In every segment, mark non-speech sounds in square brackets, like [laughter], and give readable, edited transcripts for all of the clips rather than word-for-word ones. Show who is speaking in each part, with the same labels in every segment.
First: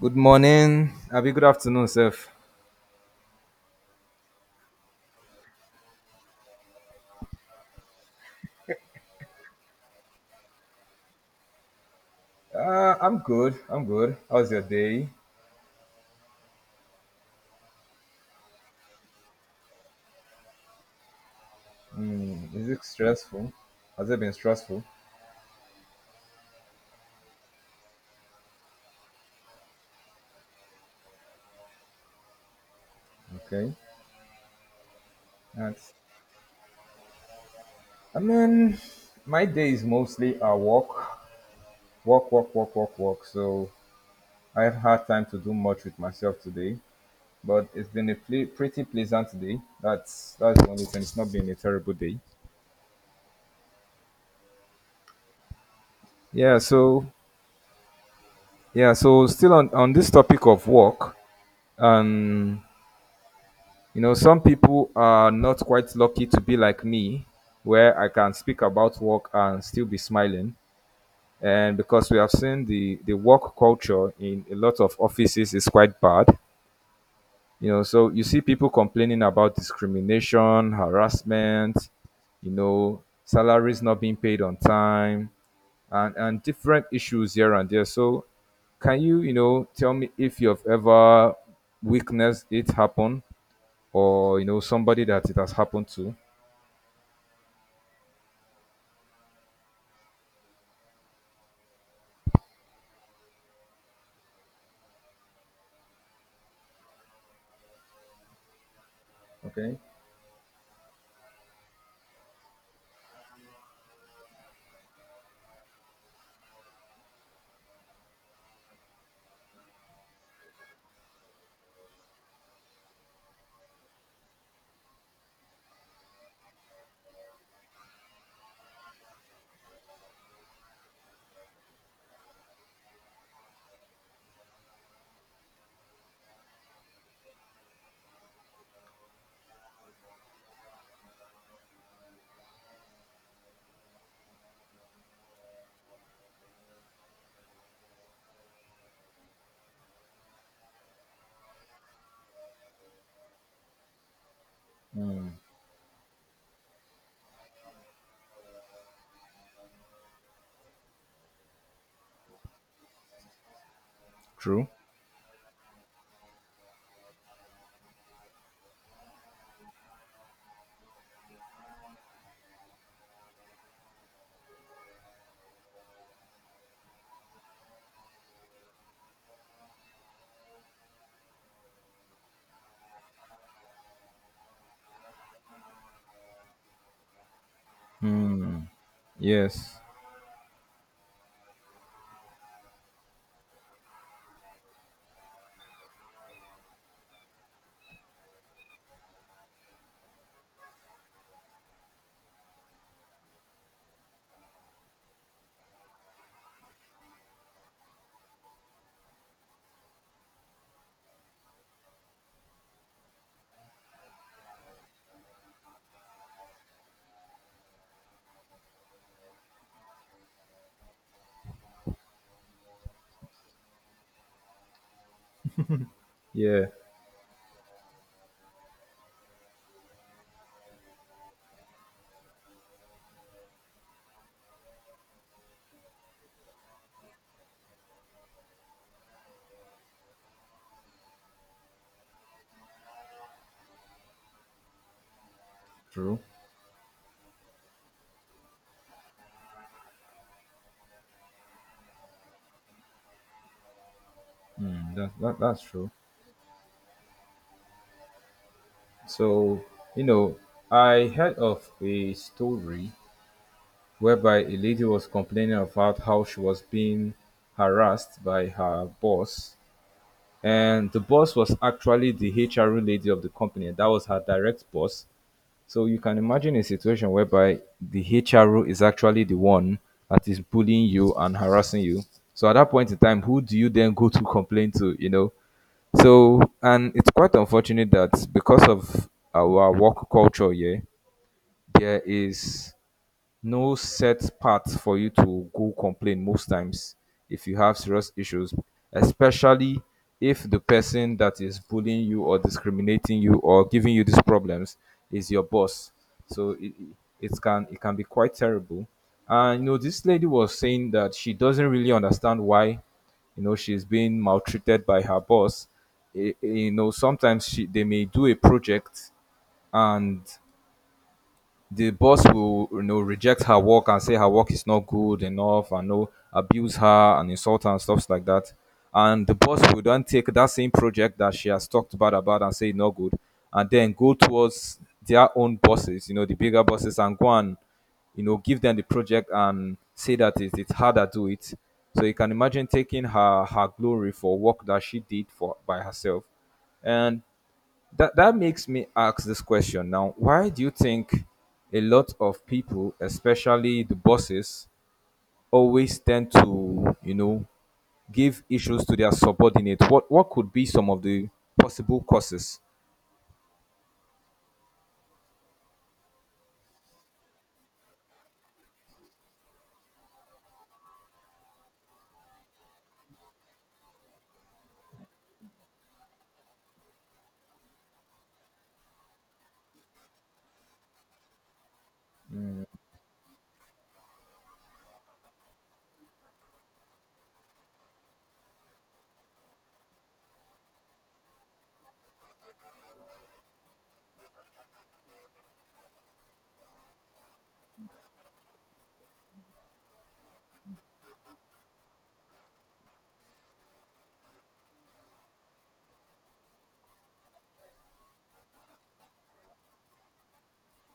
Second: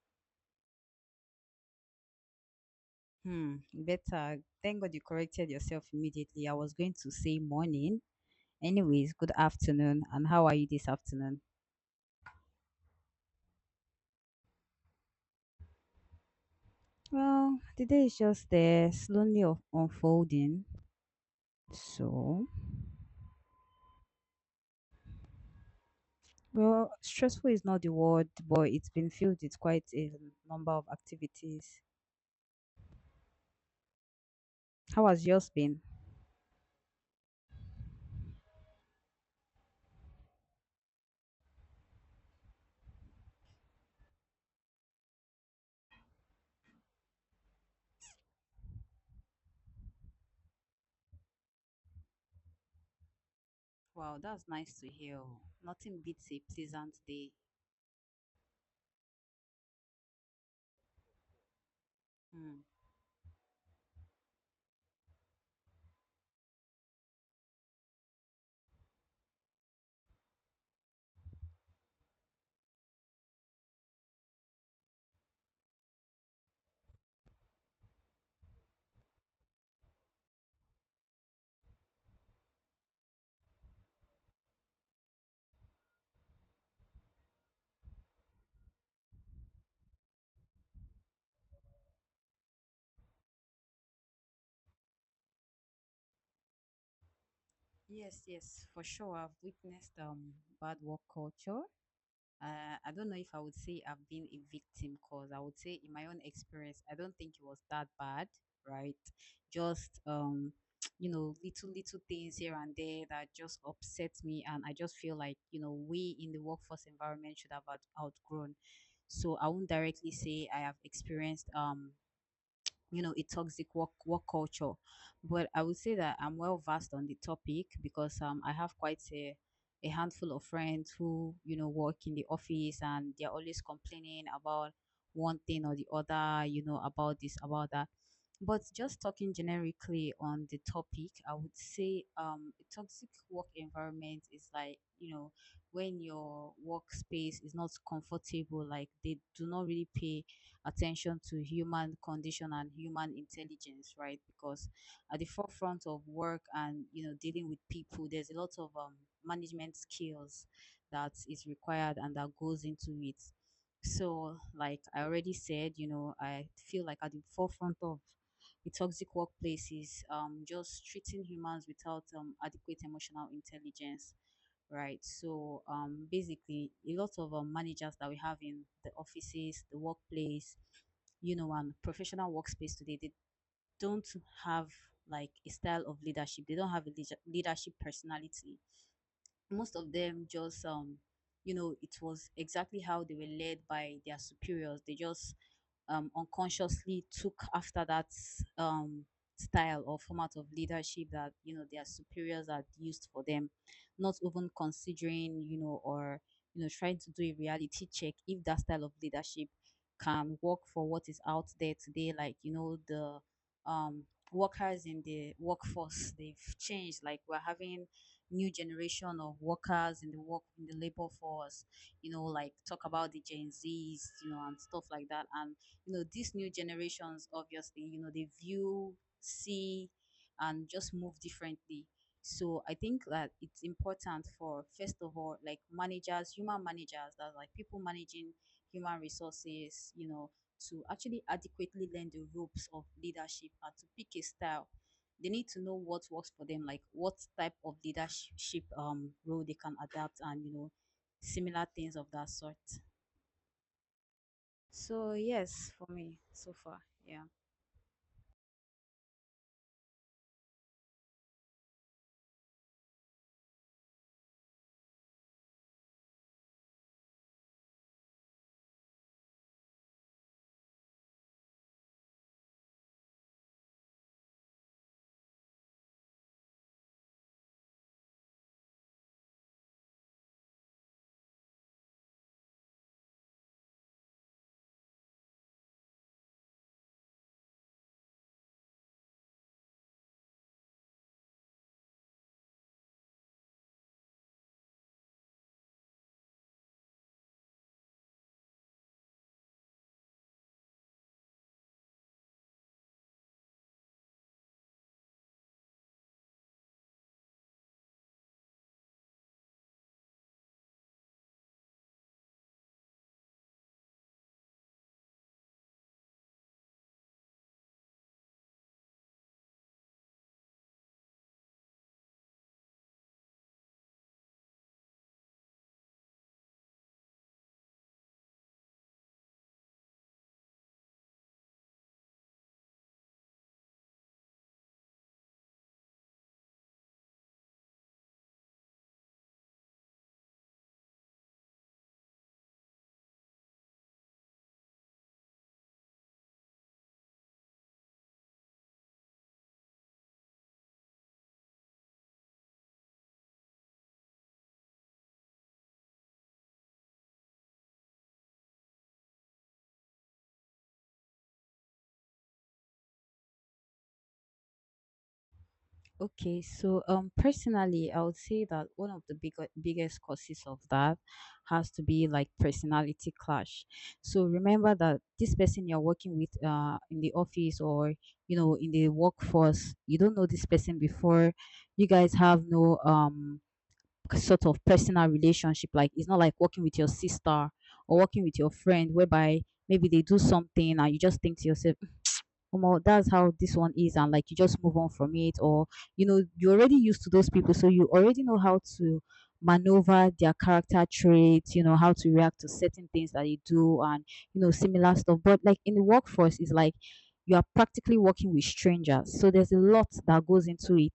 Speaker 1: Good morning. Abi, good afternoon, Seth.
Speaker 2: Better. Thank God you corrected yourself immediately. I was going to say morning. Anyways, good afternoon. And how are you this afternoon?
Speaker 1: I'm good. I'm good. How's your day?
Speaker 2: Well, the day is just there, unfolding. So,
Speaker 1: Mm, is it stressful? Has it been stressful?
Speaker 2: well, stressful is not the word, but it's been filled with quite a number of activities.
Speaker 1: Okay.
Speaker 2: How has yours been?
Speaker 1: That's, I mean, my day is mostly a walk, walk, walk, walk, walk, walk. So I have had time to do much with myself today, but it's been a pretty pleasant day. That's the only thing. It's not been a terrible day.
Speaker 2: Wow, that's nice to hear. Oh. Nothing beats a
Speaker 1: Yeah.
Speaker 2: pleasant
Speaker 1: So
Speaker 2: day.
Speaker 1: yeah. So still on this topic of work.
Speaker 2: Hmm.
Speaker 1: And. You know, some people are not quite lucky to be like me, where I can speak about work and still be smiling. And because we have seen the work culture in a lot of offices is quite bad. You know, so you see people complaining about discrimination, harassment, you know, salaries not being paid on time, and different issues here and there. So can you, you know, tell me if you've ever witnessed it happen or you know somebody that it has happened to.
Speaker 2: Yes, yes, for sure. I've witnessed bad work culture. I don't know if I would say I've been a victim, because I would say in my own experience, I don't think it was that bad, right?
Speaker 1: Okay,
Speaker 2: Just [tsk] you know, little things here and there that just upset me, and I just feel like you know we in the workforce environment should have outgrown. So I won't directly say I have experienced you know a toxic work culture, but I would say that I'm well versed on the topic, because I have quite a handful of friends who you know work in the office, and they're always complaining about one thing or the other, you know, about this, about that. But just talking generically on the topic, I would say a toxic work environment is like, you know, when your workspace is not comfortable, like they do not really pay attention to human condition and human intelligence, right? Because at the forefront of work and, you know, dealing with people, there's a lot of management skills that is required and that goes into it. So,
Speaker 1: true.
Speaker 2: like I already said, you know, I feel like at the forefront of with toxic workplaces, just treating humans without adequate emotional intelligence, right? So basically, a lot of managers that we have in the offices, the workplace, you know, and professional workspace today, they don't have like a style of leadership. They don't have a leadership personality. Most
Speaker 1: Yes,
Speaker 2: of them just you know it was exactly how they were led by their superiors. They just unconsciously took after that um, style or format of leadership that you know their superiors had used for them, not even considering, you know, or you know trying to do a reality check if that style of leadership can work for what is out there today. Like you know the um workers in the workforce, they've changed. Like we're having new generation of workers in the labor force, you know, like talk about the gen z's, you know, and stuff like that. And you know these new
Speaker 1: yeah,
Speaker 2: generations obviously, you know, they view, see, and just move differently. So I think that it's important for first of all like managers, human managers, that like people managing human resources, you know, to actually adequately learn the ropes of leadership and to pick a style. They need to know what
Speaker 1: true.
Speaker 2: works for them, like what type of leadership role they can adapt, and you know, similar things of that sort.
Speaker 1: Mm, that,
Speaker 2: So
Speaker 1: that that's
Speaker 2: yes, for
Speaker 1: true.
Speaker 2: me so far, yeah.
Speaker 1: So you know, I heard of a story whereby a lady was complaining about how she was being harassed by her boss, and the boss was actually the HR lady of the company. That was her direct boss. So you can imagine a situation whereby the HRO is actually the one that is bullying you and harassing you. So at that point in time, who do you then go to complain to, you know? So, and it's quite unfortunate that because of our work culture here, there is no set path for you to go complain most times if you have serious issues, especially if the person that is bullying you or discriminating you or giving you these problems is your boss. So it, it can be quite terrible. And you know, this lady was saying that she doesn't really understand why you know she's being maltreated by her boss. Eh, eh, you know sometimes she, they may do a project and the boss will you know reject her work and say her work is not good enough and no abuse her and insult her and stuff like that, and the boss will then take that same project that she has talked bad about and say it's not good, and then go towards their own bosses, you know, the bigger bosses, and go and you know give them the project and say that it, it's her that do it. So you can imagine taking her glory for work that she did for by herself. And that makes me ask this question now, why do you think a lot of people, especially the bosses, always tend to you know give issues to their subordinate? What could be some of the possible causes?
Speaker 2: Okay, so personally, I would say that one of the biggest causes of that has to be like personality clash. So remember that this person you're working with, in the office or you know in the workforce, you don't know this person before. You guys have no sort of personal relationship. Like it's not like working with your sister or working with your friend, whereby maybe they do something and you just think to yourself, Omo, that's how this one is, and like you just move on from it, or you know, you're already used to those people, so you already know how to maneuver their character traits, you know, how to react to certain things that they do, and you know, similar stuff. But like in the workforce, it's like you are practically working with strangers, so there's a lot that goes into it.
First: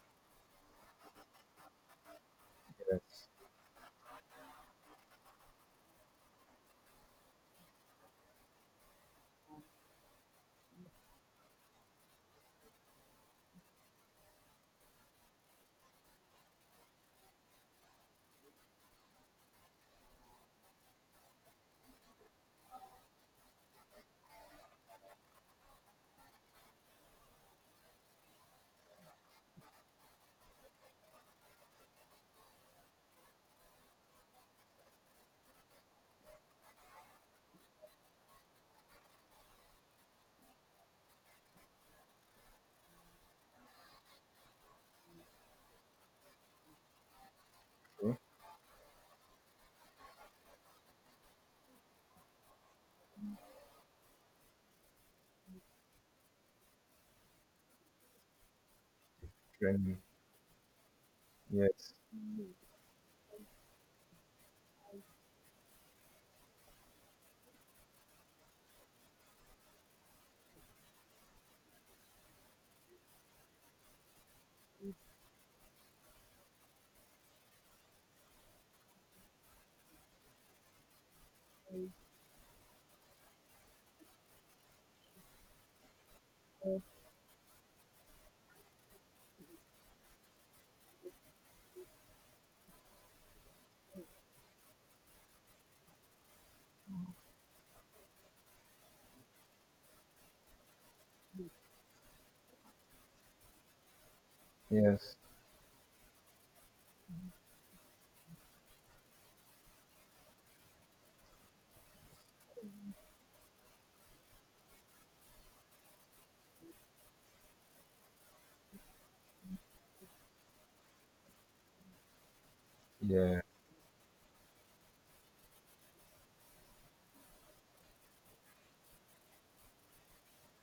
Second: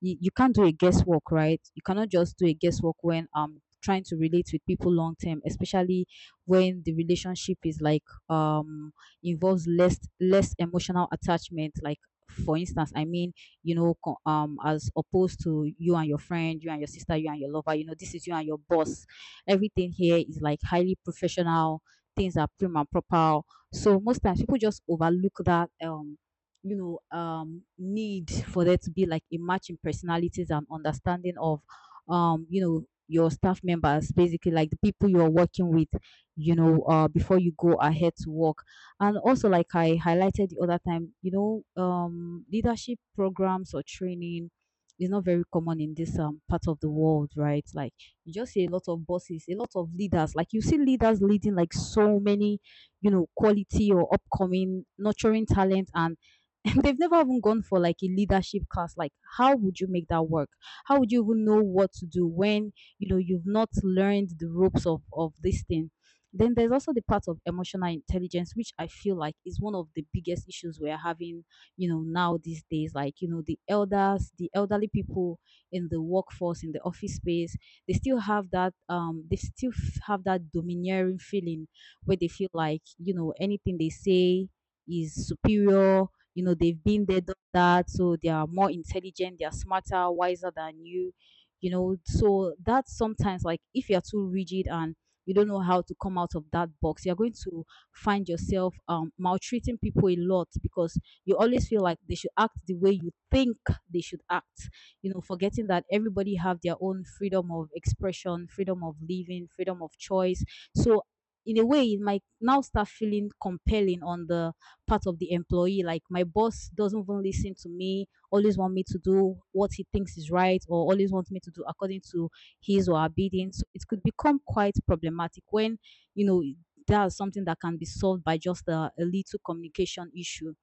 Speaker 2: You can't do a guesswork, right? You cannot just do a guesswork when
Speaker 1: Yes,
Speaker 2: trying to relate with people long term, especially when the relationship is like um involves less emotional attachment. Like for instance, I mean, you know, as opposed to you and your friend, you and your sister, you and your lover, you know this is you and your boss. Everything here is like highly professional, things are prim and proper. So most times people just overlook that you know need for there to be like a match in personalities and understanding of you know your staff members, basically, like the people you're working with, you know, before you go ahead to work. And also, like I highlighted the other time, you know, leadership programs or training is not very common in this part of the world, right? Like you just see a lot of bosses, a lot of leaders. Like you see leaders leading like so many, you know, quality or upcoming nurturing talent, and [laughs] they've never even gone for like a leadership class. Like how would you
Speaker 1: training.
Speaker 2: make that work? How would you even know what
Speaker 1: Yes,
Speaker 2: to do when you know you've not learned the ropes of this thing? Then there's also the part of emotional intelligence, which I feel like is one of the biggest issues we're having, you know, now these days. Like, you know, the elders, the elderly people in the workforce, in the office space, they still have that, they still have that domineering feeling where they feel like, you know, anything they say is superior. You know, they've been there, done that, so they are more intelligent, they are smarter, wiser than you. You know, so that sometimes, like, if you're too rigid and you don't know how to come out of that box, you're going to find yourself maltreating people a lot, because you always feel like they should act the way you think they should act, you
Speaker 1: yes,
Speaker 2: know, forgetting that everybody have their own freedom of expression, freedom of living, freedom of choice. So in a way it might now start feeling compelling on the part of the employee, like my boss doesn't even listen to me, always want me to do what he thinks is right, or always wants me to do according to his or her
Speaker 1: yeah,
Speaker 2: bidding. So it could become quite problematic when, you know, that's something that can be solved by just a little communication issue.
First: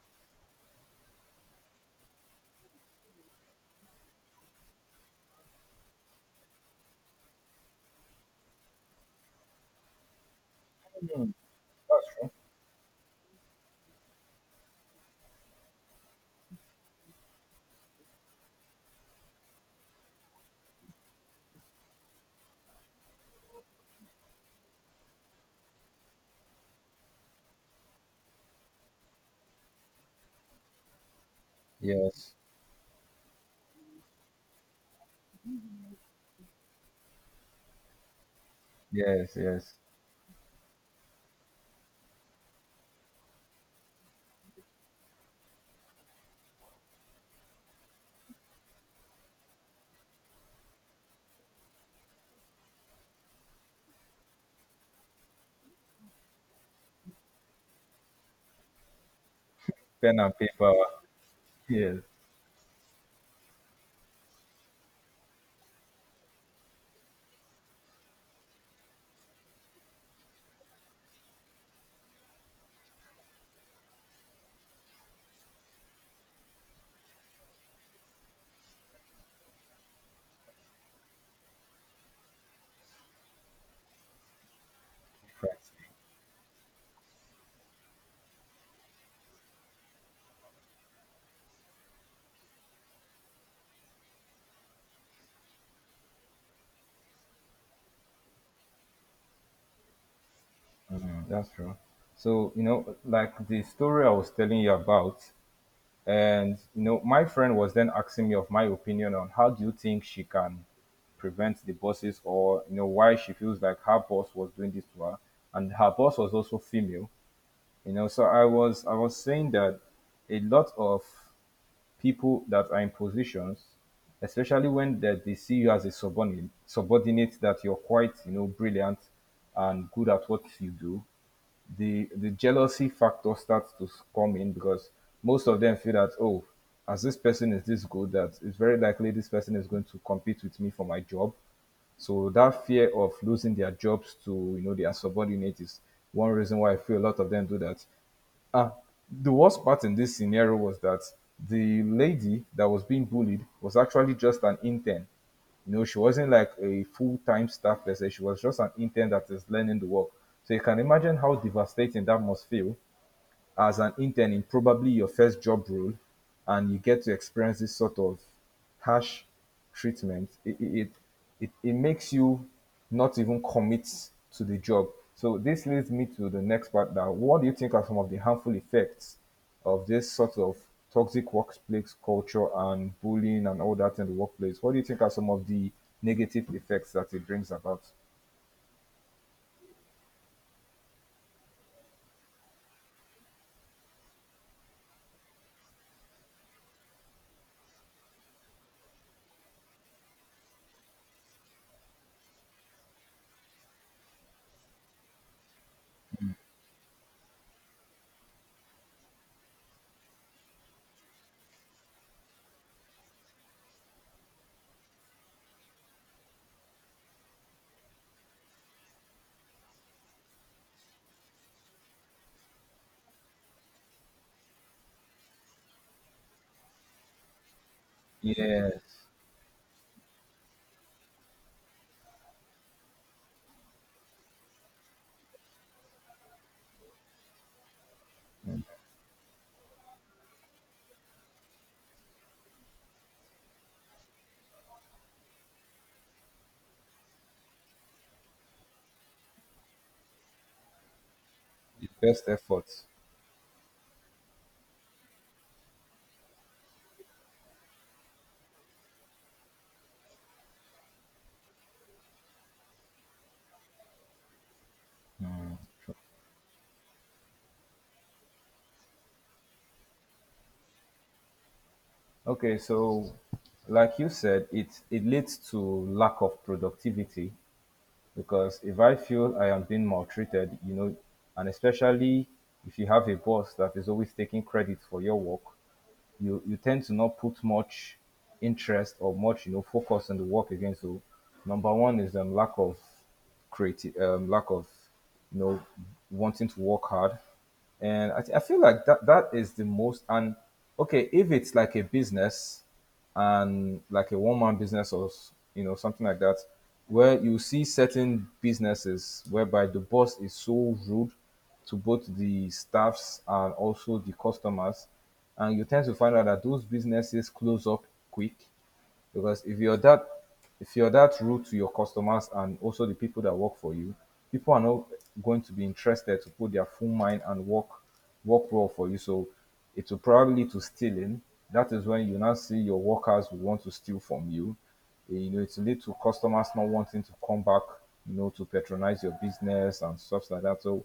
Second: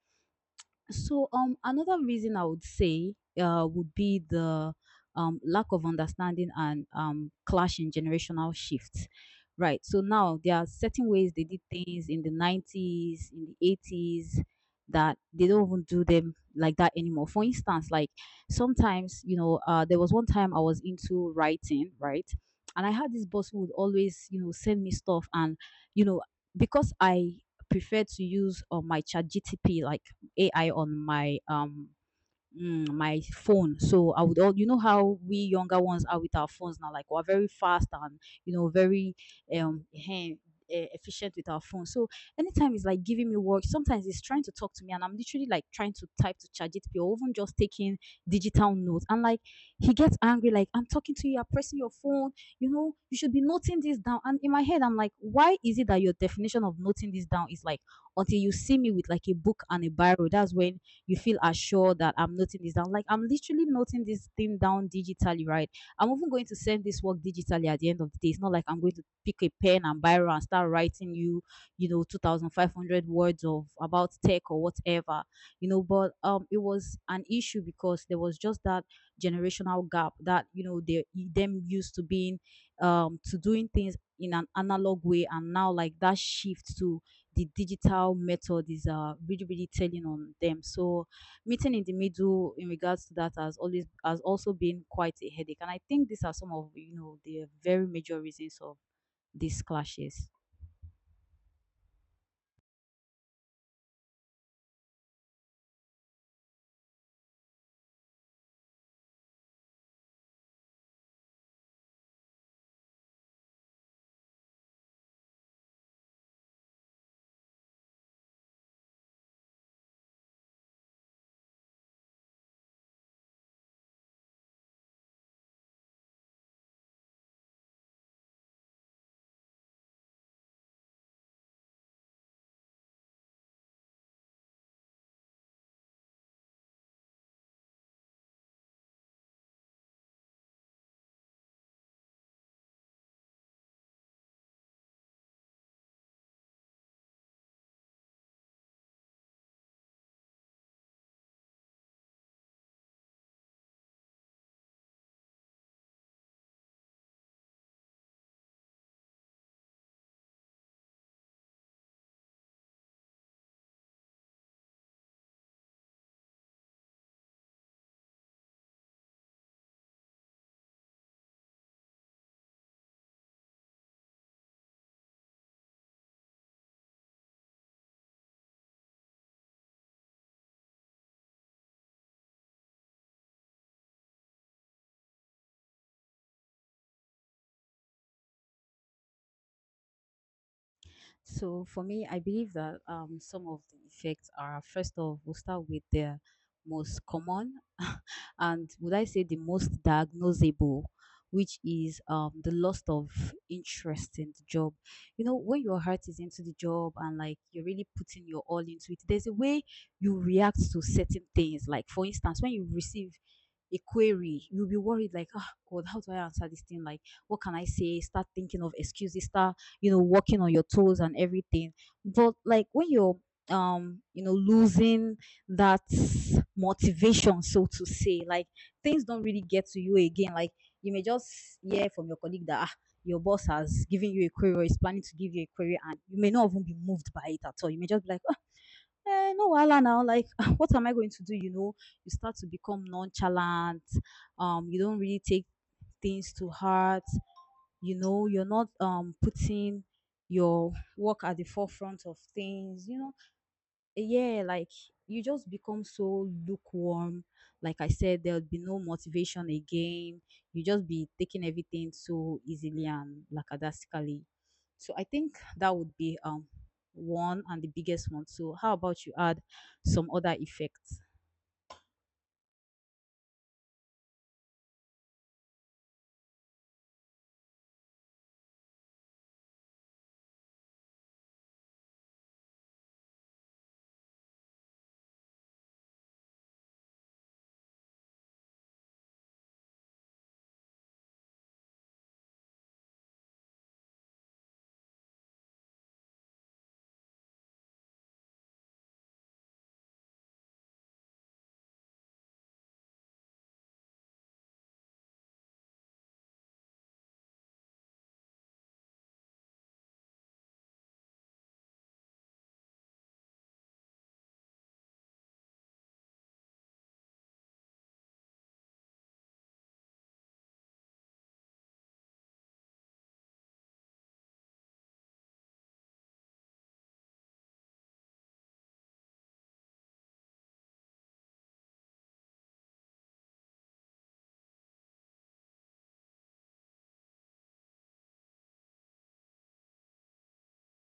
Speaker 2: So, another reason I would say would be the lack of understanding and clash in generational shifts. Right. So now there are certain ways they did things in the 90s, in the 80s, that they don't even do them like that anymore. For instance, like sometimes, you know, there was one time I was into writing, right? And I had this boss who would always, you know, send me stuff. And, you know, because I prefer to use my chat GTP, like AI on my
Speaker 1: yes,
Speaker 2: my phone. So I would, all, you know how we younger ones are with our phones now, like we're very fast and you know very
Speaker 1: yes, yes.
Speaker 2: um eh, efficient with our phone. So anytime it's like giving me work, sometimes it's trying to talk to me and I'm literally like trying to type to charge it or even just taking digital notes. And like he gets angry, like I'm talking to you, I'm pressing your phone, you know, you should be noting this down. And in my head, I'm like, why is it that your definition of noting this down is like until you see me with like a book and a
Speaker 1: Pen
Speaker 2: biro?
Speaker 1: and
Speaker 2: That's
Speaker 1: paper.
Speaker 2: when you feel
Speaker 1: Yes,
Speaker 2: assured that I'm noting this down. Like I'm literally noting this thing down digitally, right? I'm even going to send this work digitally at the end of the day. It's not like I'm going to pick a pen and biro and start writing you, you know, 2,500 words of about tech or whatever, you know. But it was an issue because there was just that generational gap, that you know they them used to being to doing things in an analog way, and now
Speaker 1: that's
Speaker 2: like that shift to the digital method is really telling on them. So meeting in the middle in regards to that has always has also been quite a headache. And I think these are some of you know the very major reasons of these clashes.
Speaker 1: true. That's true. So, you know, like the story I was telling you about, and you know, my friend was then asking me of my opinion on how do you think she can prevent the bosses, or you know, why she feels like her boss was doing this to her, and her boss was also female. You know, so I was saying that a lot of people that are in positions, especially when they see you as a subordinate, subordinate that you're quite, you know, brilliant and good at what you do, the jealousy factor starts to come in because most of them feel that oh, as this person is this good, that it's very likely this person is going to compete with me for my job. So that fear of losing their jobs to you know their subordinates is one reason why I feel a lot of them do that. Ah, the worst part in this scenario was that the lady that was being bullied was actually just an intern. You know, she wasn't like a full time staff person. She was just an intern that is learning the work. So you can imagine how devastating that must feel as an intern in probably your first job role and you get to experience this sort of harsh treatment. It makes you not even commit to the job. So this leads me to the next part now. What do you think are some of the harmful effects of this sort of toxic workplace culture and bullying and all that in the workplace? What do you think are some of the negative effects that it brings about?
Speaker 2: So for me, I believe that some of the effects are, first of, we'll start with the most common [laughs] and would I say the most diagnosable, which is the loss of interest in the job. You know, when your heart is into the job and like you're really putting your all into it, there's a way you react to certain things. Like for instance, when you receive a query, you'll be worried like, oh God, how do I answer this thing? Like, what can I say? Start thinking of excuses, start walking on your toes and everything, but like when you're losing that motivation, so to say. Like things
Speaker 1: Yes,
Speaker 2: don't really get to you again. Like you may just hear from your colleague that ah, your boss has given you a query or is planning to give you a query, and you may not even be moved by it at all. You may just be like "Ah, eh, no wahala now," like [laughs] what am I going to do? You start to become nonchalant. You don't really take things to heart. You know, you're not putting your work at the
Speaker 1: your
Speaker 2: forefront of
Speaker 1: best efforts.
Speaker 2: things, you know? Yeah, like you just become so lukewarm. Like I said, there'll be no motivation again. You just be taking everything so easily and lackadaisically. So I think that would be one and the biggest one. So how about you add some other effects?
Speaker 1: Okay, so like you said, it leads to lack of productivity because if I feel I am being maltreated, you know, and especially if you have a boss that is always taking credit for your work, you tend to not put much interest or much you know focus on the work again. So number one is lack of creative lack of you know wanting to work hard. And I feel like that is the most. And okay, if it's like a business and like a one man business or you know something like that, where you see certain businesses whereby the boss is so rude to both the staffs and also the customers, and you tend to find out that those businesses close up quick because if you're that rude to your customers and also the people that work for you, people are not going to be interested to put their full mind and work work well for you. So it will probably lead to stealing. That is when you now see your workers will want to steal from you. Eh, you know, it will lead to customers not wanting to come back, you know, to patronize your business and stuff like that. So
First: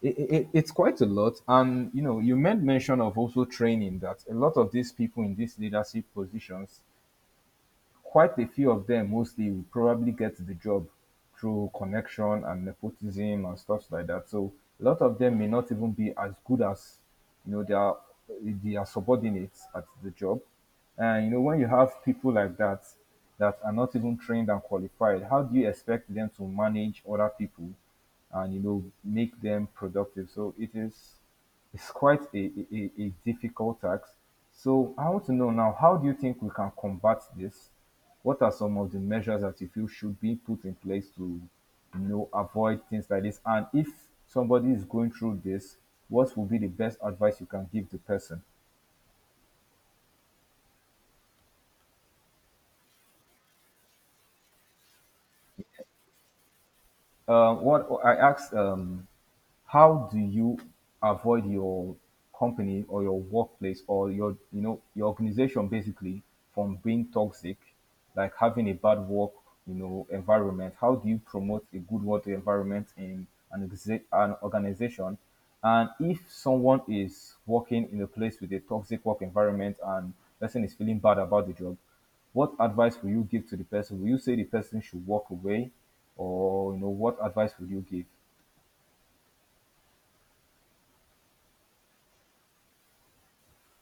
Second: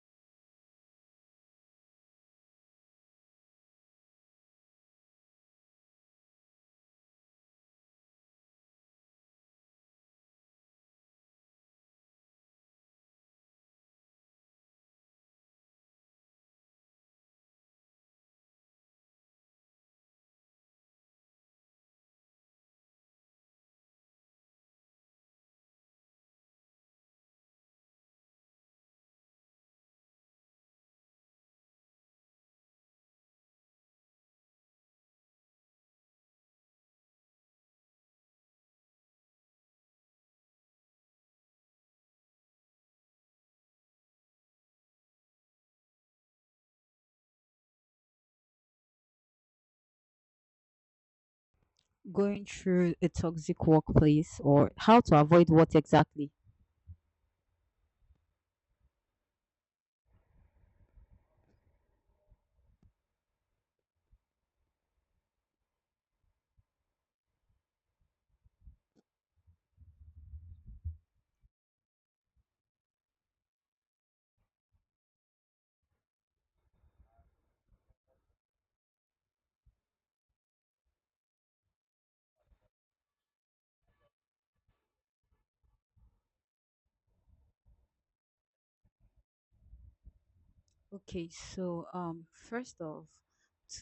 Speaker 1: it, it's quite a lot. And you know, you made mention of also training that a lot of these people in these leadership positions, quite a few of them mostly will probably get the job through connection and nepotism and stuff like that. So a lot of them may not even be as good as you know their subordinates at the job. And you know when you have people like that that are not even trained and qualified, how do you expect them to manage other people and you know make them productive? So it is it's quite a difficult task. So I want to know now, how do you think we can combat this? What are some of the measures that you feel should be put in place to, you know, avoid things like this? And if somebody is going through this, what would be the best advice you can give the person?
Speaker 2: Going through a toxic workplace, or how to avoid what exactly?
Speaker 1: What I asked how do you avoid your company or your workplace or your you know your organization basically from being toxic, like having a bad work you know environment? How do you promote a good work environment in an organization? And if someone is working in a place with a toxic work environment and person is feeling bad about the job, what advice will you give to the person? Will you say the person should walk away, or you know what advice will you give?
Speaker 2: Okay, so first off,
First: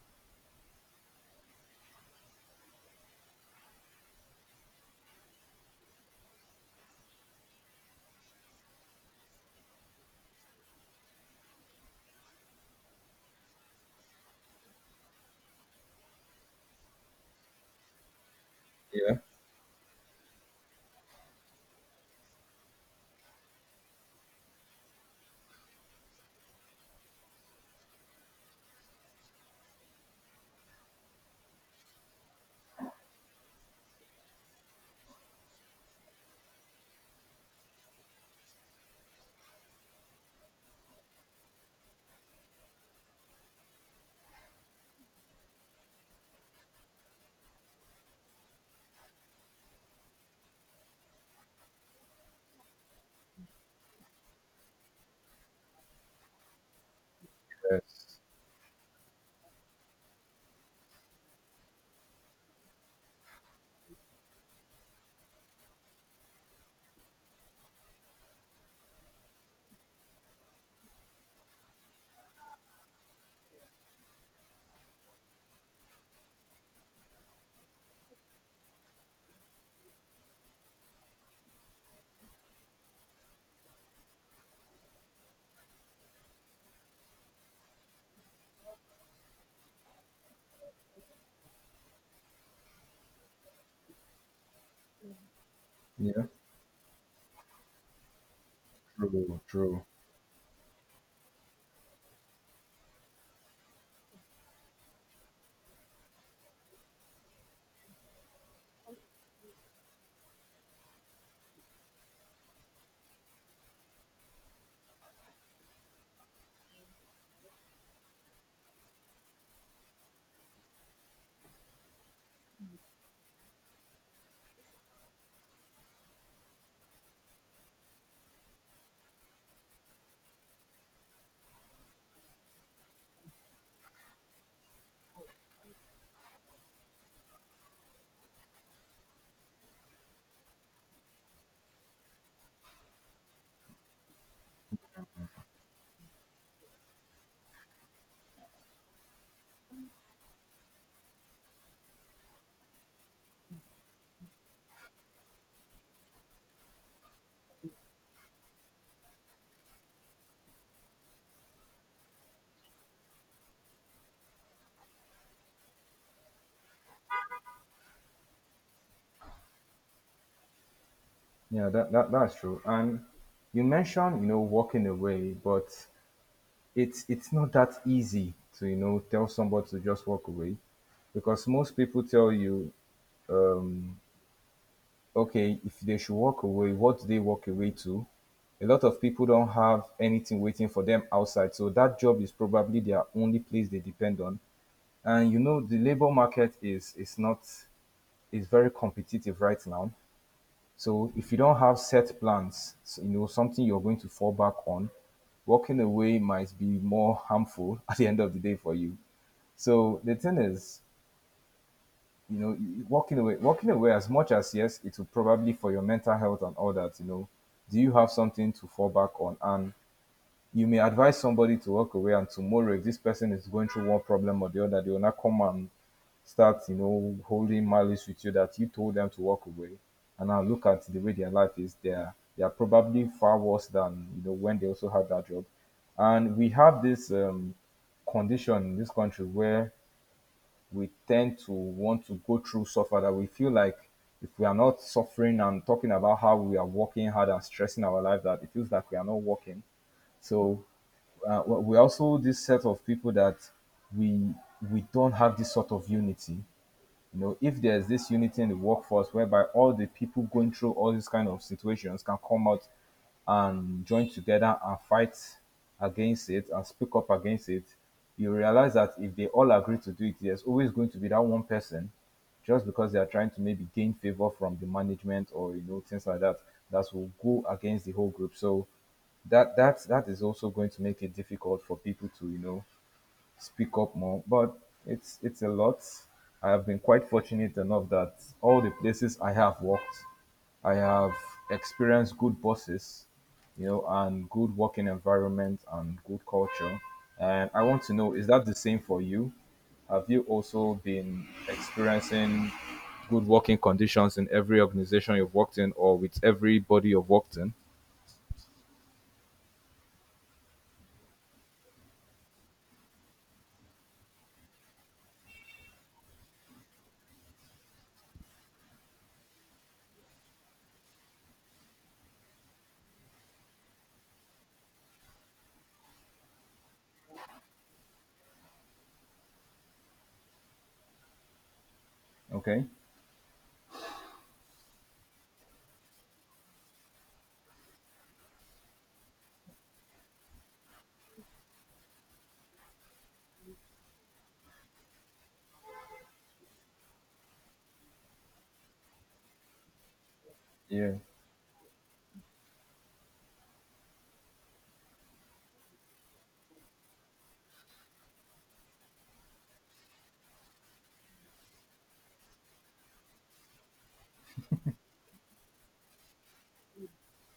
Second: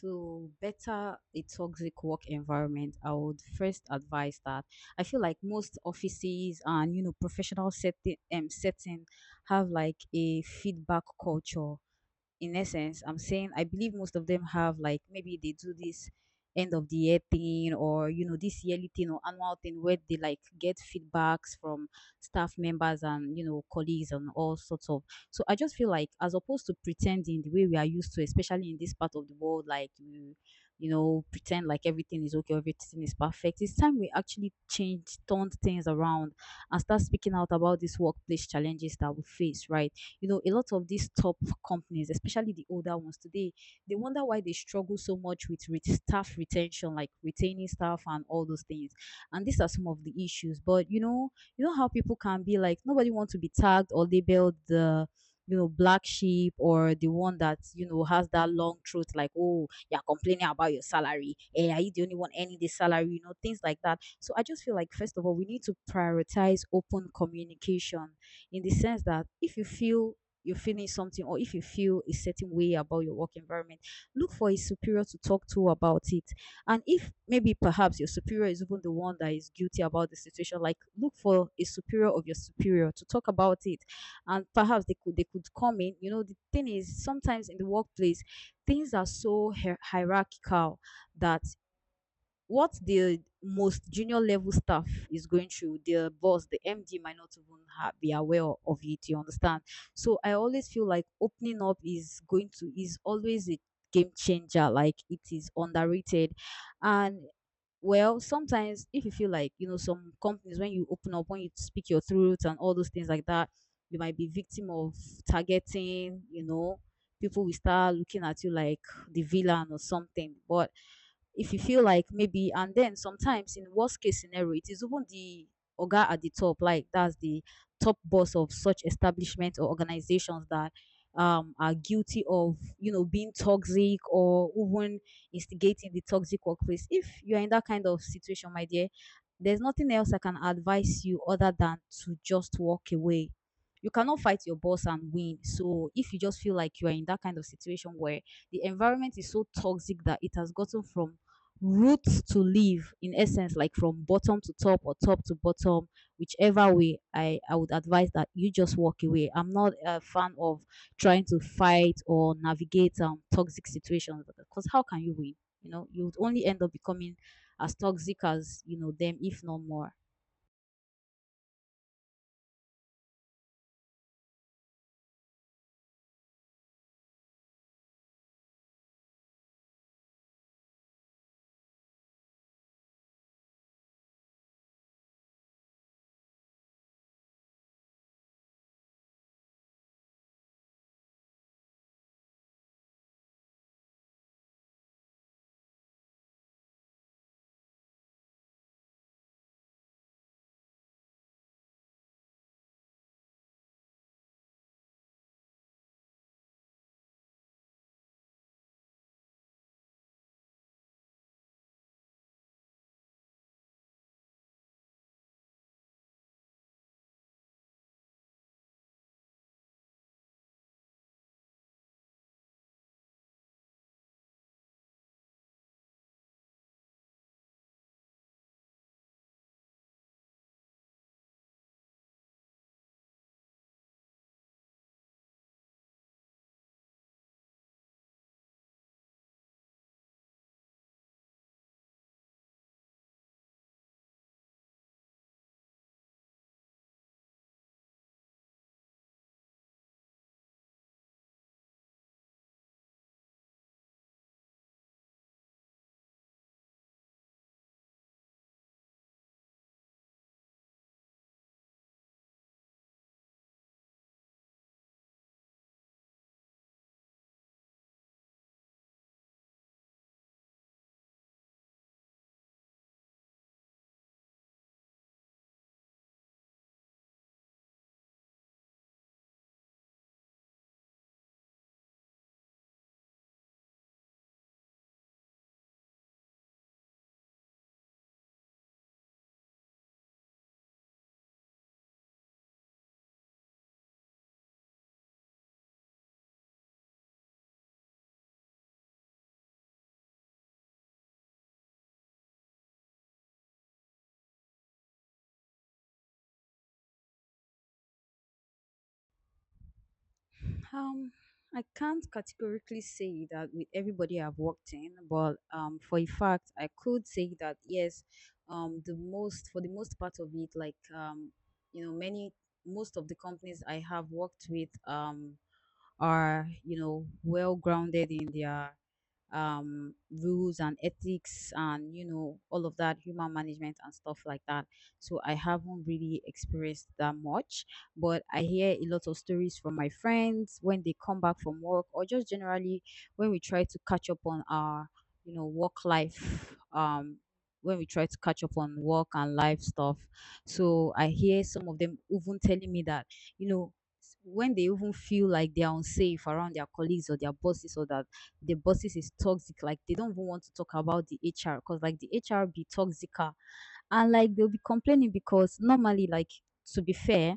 Speaker 2: to better a toxic work environment, I would first advise that I feel like most offices and you know professional setting have like a feedback culture. In essence, I'm saying I believe most of them have like, maybe they do this end of the year thing or you know this yearly thing
Speaker 1: Yeah.
Speaker 2: or annual thing, where they like get feedbacks from staff members and you know colleagues and all sorts of. So I just feel like, as opposed to pretending the way we are used to, especially in this part of the world, like you know, pretend like everything is okay, everything is perfect, it's time we actually change turned things around and start speaking out about these workplace challenges that we face, right? You know, a lot of these top companies, especially the older ones today, they wonder why they struggle so much with staff retention, like retaining staff and all those things. And these are some of the issues. But you know how people can be, like nobody wants to be tagged or labeled the, you know, black sheep or the one that you know has that long truth, like, oh, you're complaining about your salary. Eh, are you the only one earning this salary? You know, things like that. So I just feel like, first of all, we need to prioritize open communication, in the sense that if you feel you're feeling something or if you feel a certain way about your work environment, look for a superior to talk to about it. And if maybe perhaps your superior is even the one that is guilty about the situation, like look for a superior of your superior to talk about it. And perhaps they could come in. You know, the thing is, sometimes in the workplace, things are so hierarchical that what the most junior level staff is going through, their
Speaker 1: Yeah.
Speaker 2: boss, the MD, might not even ha be aware of it. You
Speaker 1: True,
Speaker 2: understand?
Speaker 1: true.
Speaker 2: So I always feel like opening up is going to is always a game changer. Like, it is underrated. And well, sometimes if you feel like, you know, some companies when you open up, when you speak your truth and all those things like that, you might be victim of targeting. You know, people will start looking at you like the villain or something. But if you feel like, maybe, and then sometimes in worst case scenario it is even the oga at the top, like that's the top boss of such establishment or organizations that are guilty of you know being toxic, or even instigating the toxic workplace, if you're in that kind of situation, my dear, there's nothing else I can advise you other than to just walk away. You cannot fight your boss and win. So if you just feel like you are in that kind of situation where the environment is so toxic that it has gotten from roots to live, in essence, like from bottom to top or top to bottom, whichever way, I would advise that you just walk away. I'm not a fan of trying to fight or navigate toxic situations, because how can you win? You know, you would only end up becoming as toxic as, you know, them, if not more.
Speaker 1: Yeah, that's true. And you mentioned, you know, walking away, but it's not that easy to, you know, tell somebody to just walk away. Because most people tell you, um, okay, if they should walk away, what do they walk away to? A lot of people don't have anything waiting for them outside. So that job is probably their only place they depend on. And you know, the labor market is not is very competitive right now. So if you don't have set plans, you know, something you're going to fall back on, walking away might be more harmful [laughs] at the end of the day for you. So the thing is, you know, walking away as much as yes, it will probably for your mental health and all that, you know, do you have something to fall back on? And you may advise somebody to walk away, and tomorrow if this person is going through one problem or the other, they will not come and start holding malice with you that you told them to walk away and now look at the way their life is there. They are probably far worse than, you know, when they also had that job. And we have this condition in this country where we tend to want to go through suffer, that we feel like if we are not suffering and talking about how we are working hard and stressing our life, that it feels like we are not working. So we're also this set of people that we we don't have this sort of unity. You know, if there's this unity in the workforce whereby all the people going through all these kind of situations can come out and join together and fight against it and speak up against it, you realize that if they all agree to do it, there's always going to be that one person, just because they are trying to maybe gain favor from the management or, you know, things like that, that will go against the whole group. So that is also going to make it difficult for people to, you know, speak up more. But it's a lot. I have been quite fortunate enough that all the places I have worked, I have experienced good bosses, you know, and good working environment and good culture. And I want to know, is that the same for you? Have you also been experiencing good working conditions in every organization you've worked in or with everybody you've worked in?
Speaker 2: Um, I can't categorically say that with everybody I've worked in, but for a fact, I could say that yes, the most for the most part of it, like you know, many most of the companies I have worked with are you know well grounded in their rules and ethics and you know
Speaker 1: Okay.
Speaker 2: all of that human management and stuff like that. So I haven't really experienced that much, but I hear a lot of stories from my friends when they come back from work, or just generally when we try to catch up on our you know work life When we try to catch up on work and life stuff, so
Speaker 1: Yeah.
Speaker 2: I hear some of them even telling me that, you know, when they even feel like they're unsafe around their colleagues or their bosses, or that the bosses is toxic. Like, they don't even want to talk about the HR because like the HR be toxica, and like they'll be complaining because normally, like, to be fair,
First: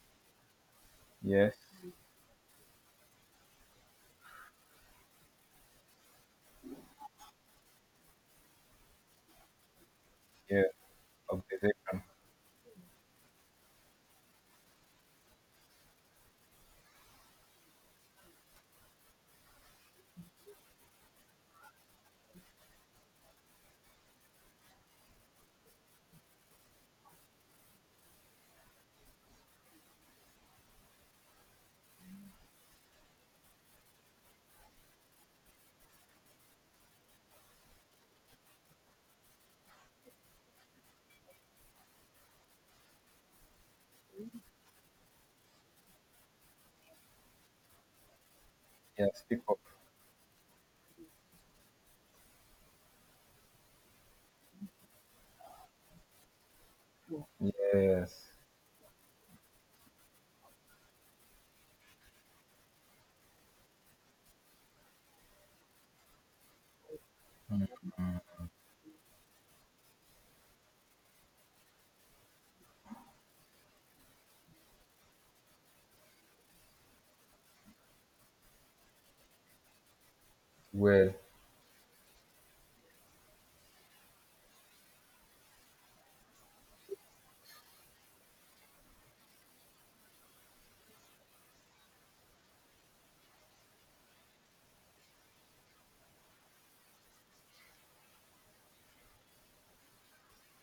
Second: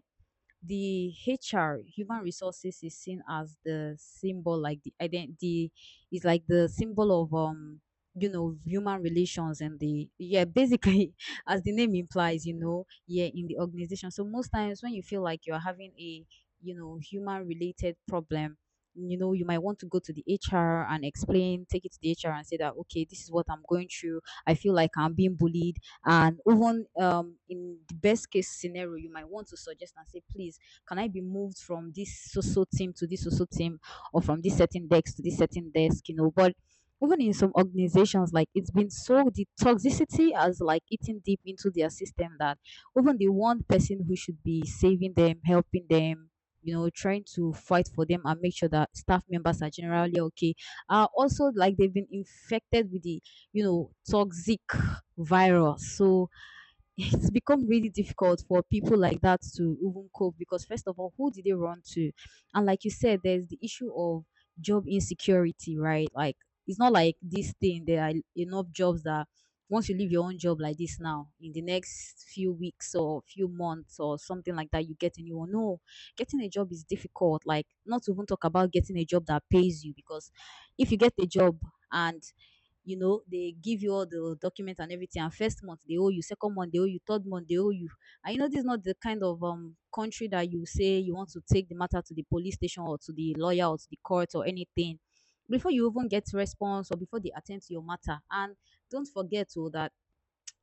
Speaker 2: the
Speaker 1: Yes.
Speaker 2: HR, human resources, is seen as the symbol, like the identity, is like the symbol of, um, you know, human relations and the, yeah,
Speaker 1: Yeah.
Speaker 2: basically, [laughs] as the name
Speaker 1: Organization.
Speaker 2: implies, you know, yeah, in the organization. So most times when you feel like you're having a, you know, human related problem, you know, you might want to go to the HR and explain, take it to the HR and say that okay, this is what I'm going through, I feel like I'm being bullied. And even in the best case scenario, you might want to suggest and say, please, can I be moved from this so so team to this so so team, or from this certain desk to this certain desk, you know? But even in some organizations, like, it's been so, the toxicity has like eaten deep into their system, that even the one person who should be saving them, helping them, you know, trying to fight for them and make sure that
Speaker 1: Yeah.
Speaker 2: staff
Speaker 1: Speak up.
Speaker 2: members are generally okay, are also like they've been infected with the, you know, toxic viral. So [laughs] it's become really
Speaker 1: Yes.
Speaker 2: difficult for people like that to even cope, because, first of all, who did they run to? And like you said, there's the issue of job insecurity, right? Like, it's not like this thing, there are enough jobs that once you leave your own job like this now, in the next few weeks or few months or something like that, you get a new one. No, getting a job is difficult. Like, not to even talk about getting a job that pays you. Because if you get
Speaker 1: Well,
Speaker 2: a job and you know they give you all the documents and everything, and first month they owe you, second month they owe you, third month they owe you, and you know this is not the kind of, um, country that you say you want to take the matter to the police station or to the lawyer or to the court or anything before you even get response, or before they attend to your matter. And don't forget to that,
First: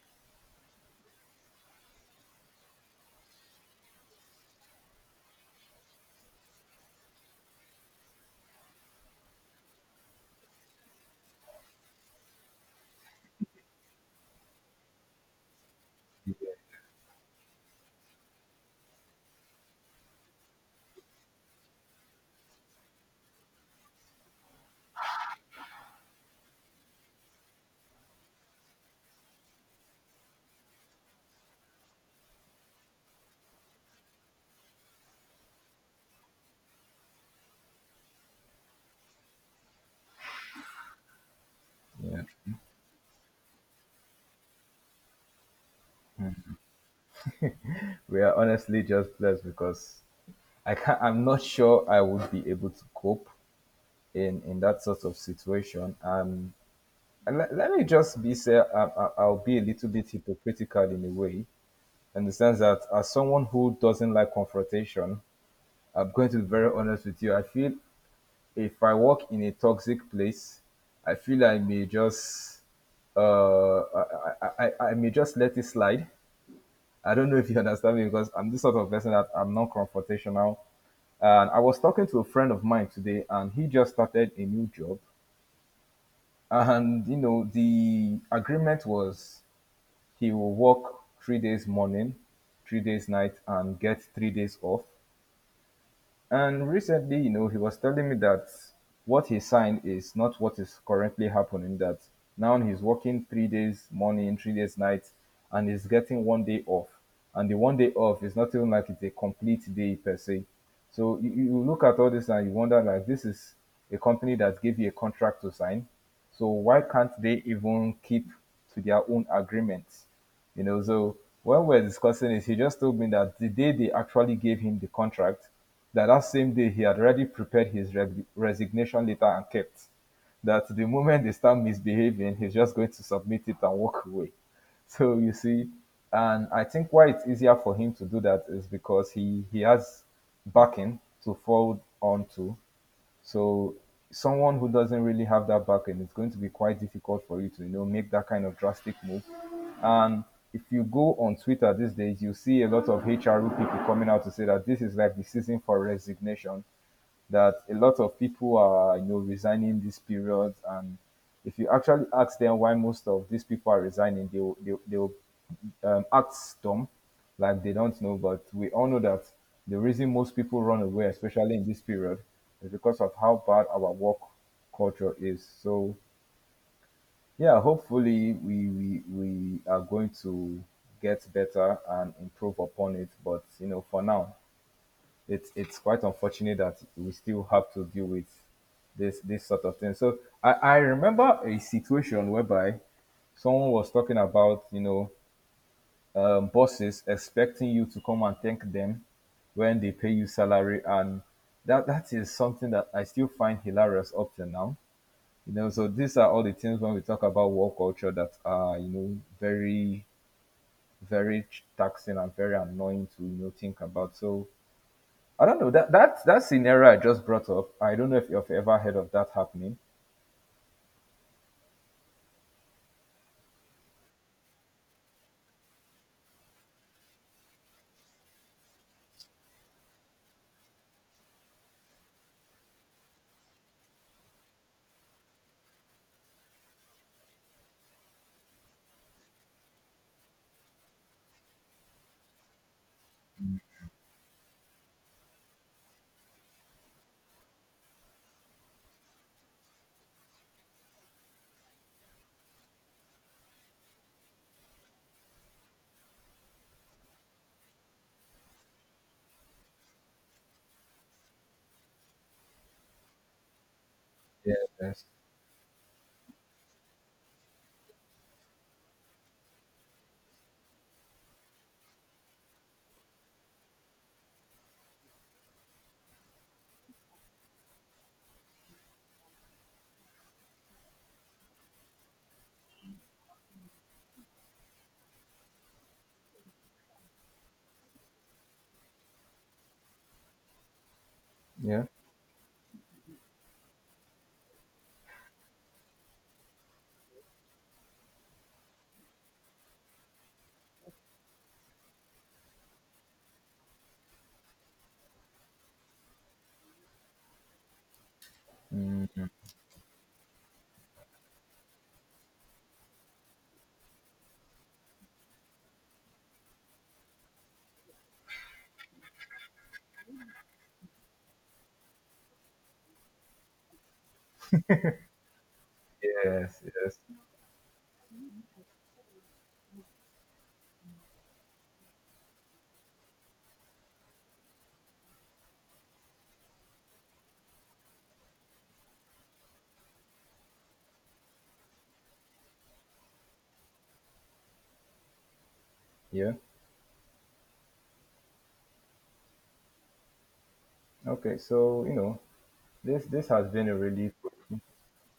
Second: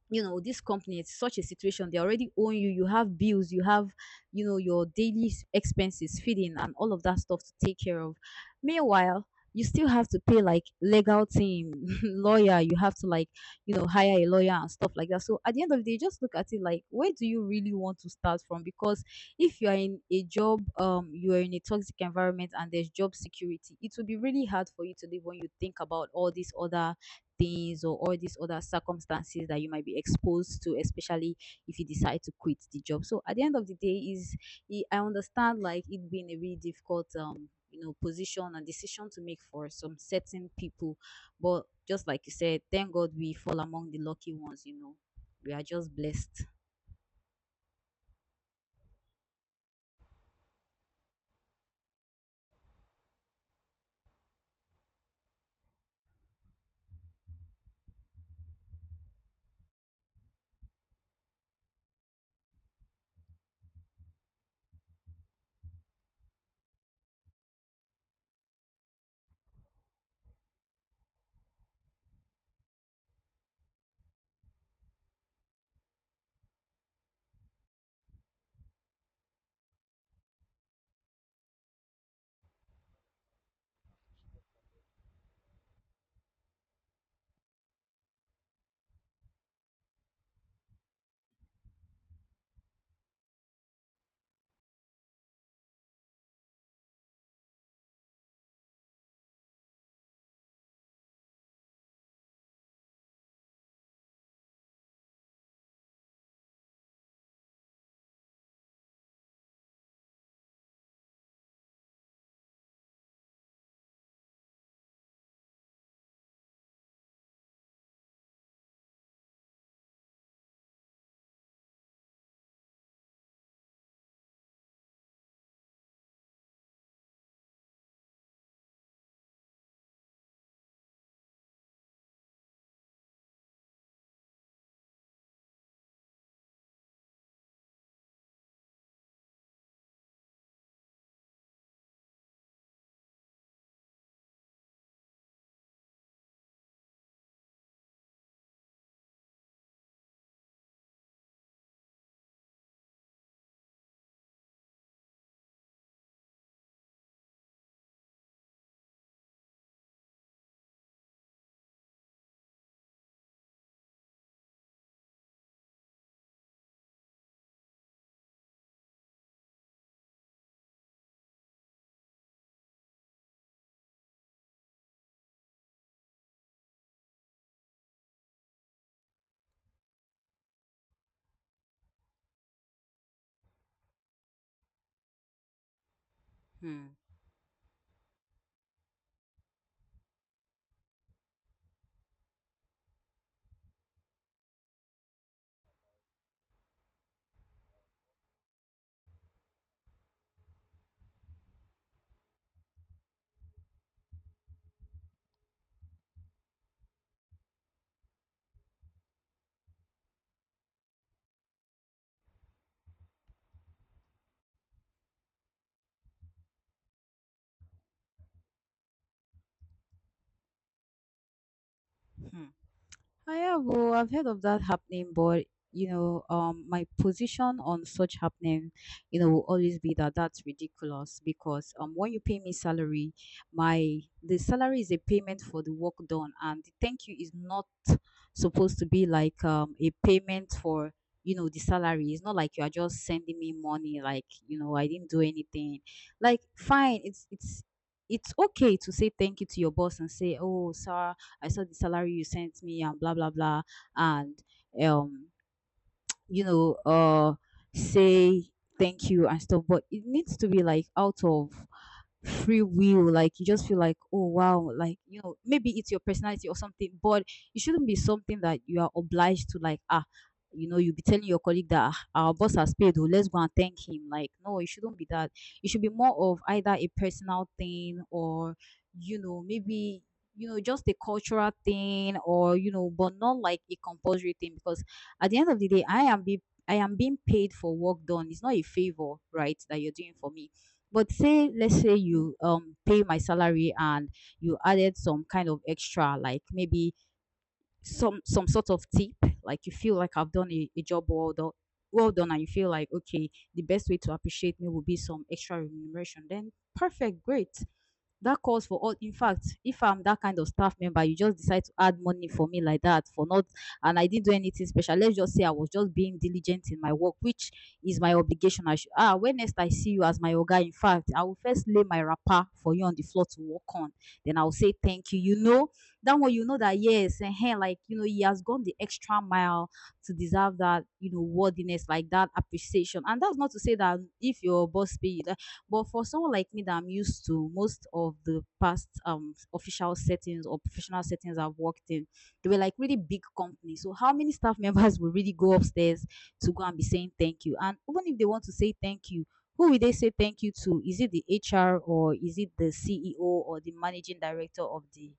Speaker 2: you know, this company, it's such a situation, they already own you, you have bills, you have, you know, your daily expenses, feeding and all of that stuff to take care of. Meanwhile, you still have to pay like legal team, [laughs] lawyer, you have to like, you know, hire a lawyer and stuff like that. So at the end of the day, just look at it like, where do you really want to start from? Because if you are in a job, um, you are in a toxic environment, and there's job security, it will be really hard for you to live, when you think about all these other things, or all these other circumstances that you might be exposed to, especially if you decide to quit the job. So at the end of the day, is it- I understand like it being a really difficult, um, you know, position and decision to make for some certain people, but just like
Speaker 1: yeah,
Speaker 2: you said, thank God we fall among the lucky ones. You know, we are just blessed.
Speaker 1: we are honestly just blessed because I can not, I'm not sure I would be able to cope in that sort of situation. And let me just be say I'll be a little bit hypocritical in a way, in the sense that as someone who doesn't like confrontation, I'm going to be very honest with you. I feel if I work in a toxic place, I feel I may just uh I, I may just let it slide. I don't know if you [laughs] understand me, because I'm this sort of person that I'm non confrontational. And I was talking to a friend of mine today, and he just started a new job. And, you know, the agreement was he will work 3 days morning, 3 days night, and get 3 days off. And recently, you know, he was telling me that what he signed is not what is currently happening. That now he's working 3 days morning, 3 days night, and he's getting 1 day off. And the 1 day off is not even like it's a complete day per se. So you look at all this and you wonder, like, this is a company that gave you a contract to sign. So why can't they even keep to their own agreements? You know, so when we're discussing this, he just told me that the day they actually gave him the contract, that that same day he had already prepared his resignation letter and kept, that the moment they start misbehaving he's just going to submit it and walk away. So you see, and I think why it's easier for him to do that is because he has backing to fall onto. So someone who doesn't really have that backing, it's going to be quite difficult for you to, you know, make that kind of drastic move. And if you go on Twitter these days, you see a lot of HR people coming out to say that this is like the season for resignation, that a lot of people are, you know, resigning this period. And if you actually ask them why most of these people are resigning, they will, they will act dumb, like they don't know. But we all know that the reason most people run away, especially in this period, is because of how bad our work culture is. So yeah, hopefully we are going to get better and improve upon it. But you know, for now, it's quite unfortunate that
Speaker 2: Hmm.
Speaker 1: we still have to deal with this sort of thing. So I remember a situation whereby someone was talking about, you know, bosses expecting you to come and thank them when they pay you salary, and that is something that I still find hilarious up till now. You know, so these are all the things when we talk about work culture that are, you know, very very taxing and very annoying to, you know, think about. So I don't know that scenario I just brought up. I don't know if you've ever heard of that happening.
Speaker 2: Hmm. Yeah, well, I've heard of that happening, but you know, my position on such happening, you know, will always be that that's ridiculous because when you pay me salary, my the salary is a payment for the work done, and the thank you is not supposed to be like, um, a payment for, you know, the salary. It's not like you are just sending me money, like you know I didn't do anything. Like, fine, it's okay to say thank you to your boss and say, oh, sir, I saw the salary you sent me and blah blah blah, and um, you know, say thank you and stuff, but it needs to be like out of free will. Like you just feel like, oh wow, like
Speaker 1: Yes.
Speaker 2: you know, maybe it's your personality or something. But it shouldn't be something that you are obliged to, like, ah. You know, you'll be telling your colleague that "Ah, our boss has paid, oh, let's go and thank him." Like, no, it shouldn't be that. It should be more of either a personal thing, or, you know, maybe, you know, just a cultural thing, or, you know, but not like a compulsory thing. Because at the end of the day, I am being paid for work done. It's not a favor, right, that you're doing for me. But say, let's
Speaker 1: Yeah.
Speaker 2: say you pay my salary, and you added some kind of extra, like, maybe some sort of tip. Like you feel like I've done a job well done, well done, and you feel like, okay, the best way to appreciate me would be some extra remuneration, then perfect, great, that calls for all. In fact, if I'm that kind of staff member, you just decide to add money for me like that for not, and I didn't do anything special, let's just say I was just being diligent in my work, which is my obligation, I should, ah, when next I see you as my oga, in fact, I will first lay my wrapper for you on the floor to walk on, then I'll say thank you, you know. That one, you know,
Speaker 1: Yes.
Speaker 2: that
Speaker 1: Yes.
Speaker 2: yes, and hey, like, you know, he has gone the extra mile to deserve that, you know, worthiness, like that appreciation. And that's not to say that if your boss pay you, but for someone like me that I'm used to most of the past official settings or professional settings I've worked in, they were like really big companies. So how many staff members [laughs] will really go upstairs
Speaker 1: Yeah.
Speaker 2: to go and be saying thank you? And even if they want to say thank you, who will they say thank you to? Is it the
Speaker 1: Okay.
Speaker 2: HR,
Speaker 1: So you
Speaker 2: or
Speaker 1: know.
Speaker 2: is it the
Speaker 1: This
Speaker 2: CEO,
Speaker 1: has
Speaker 2: or
Speaker 1: been
Speaker 2: the
Speaker 1: a relief.
Speaker 2: managing director of the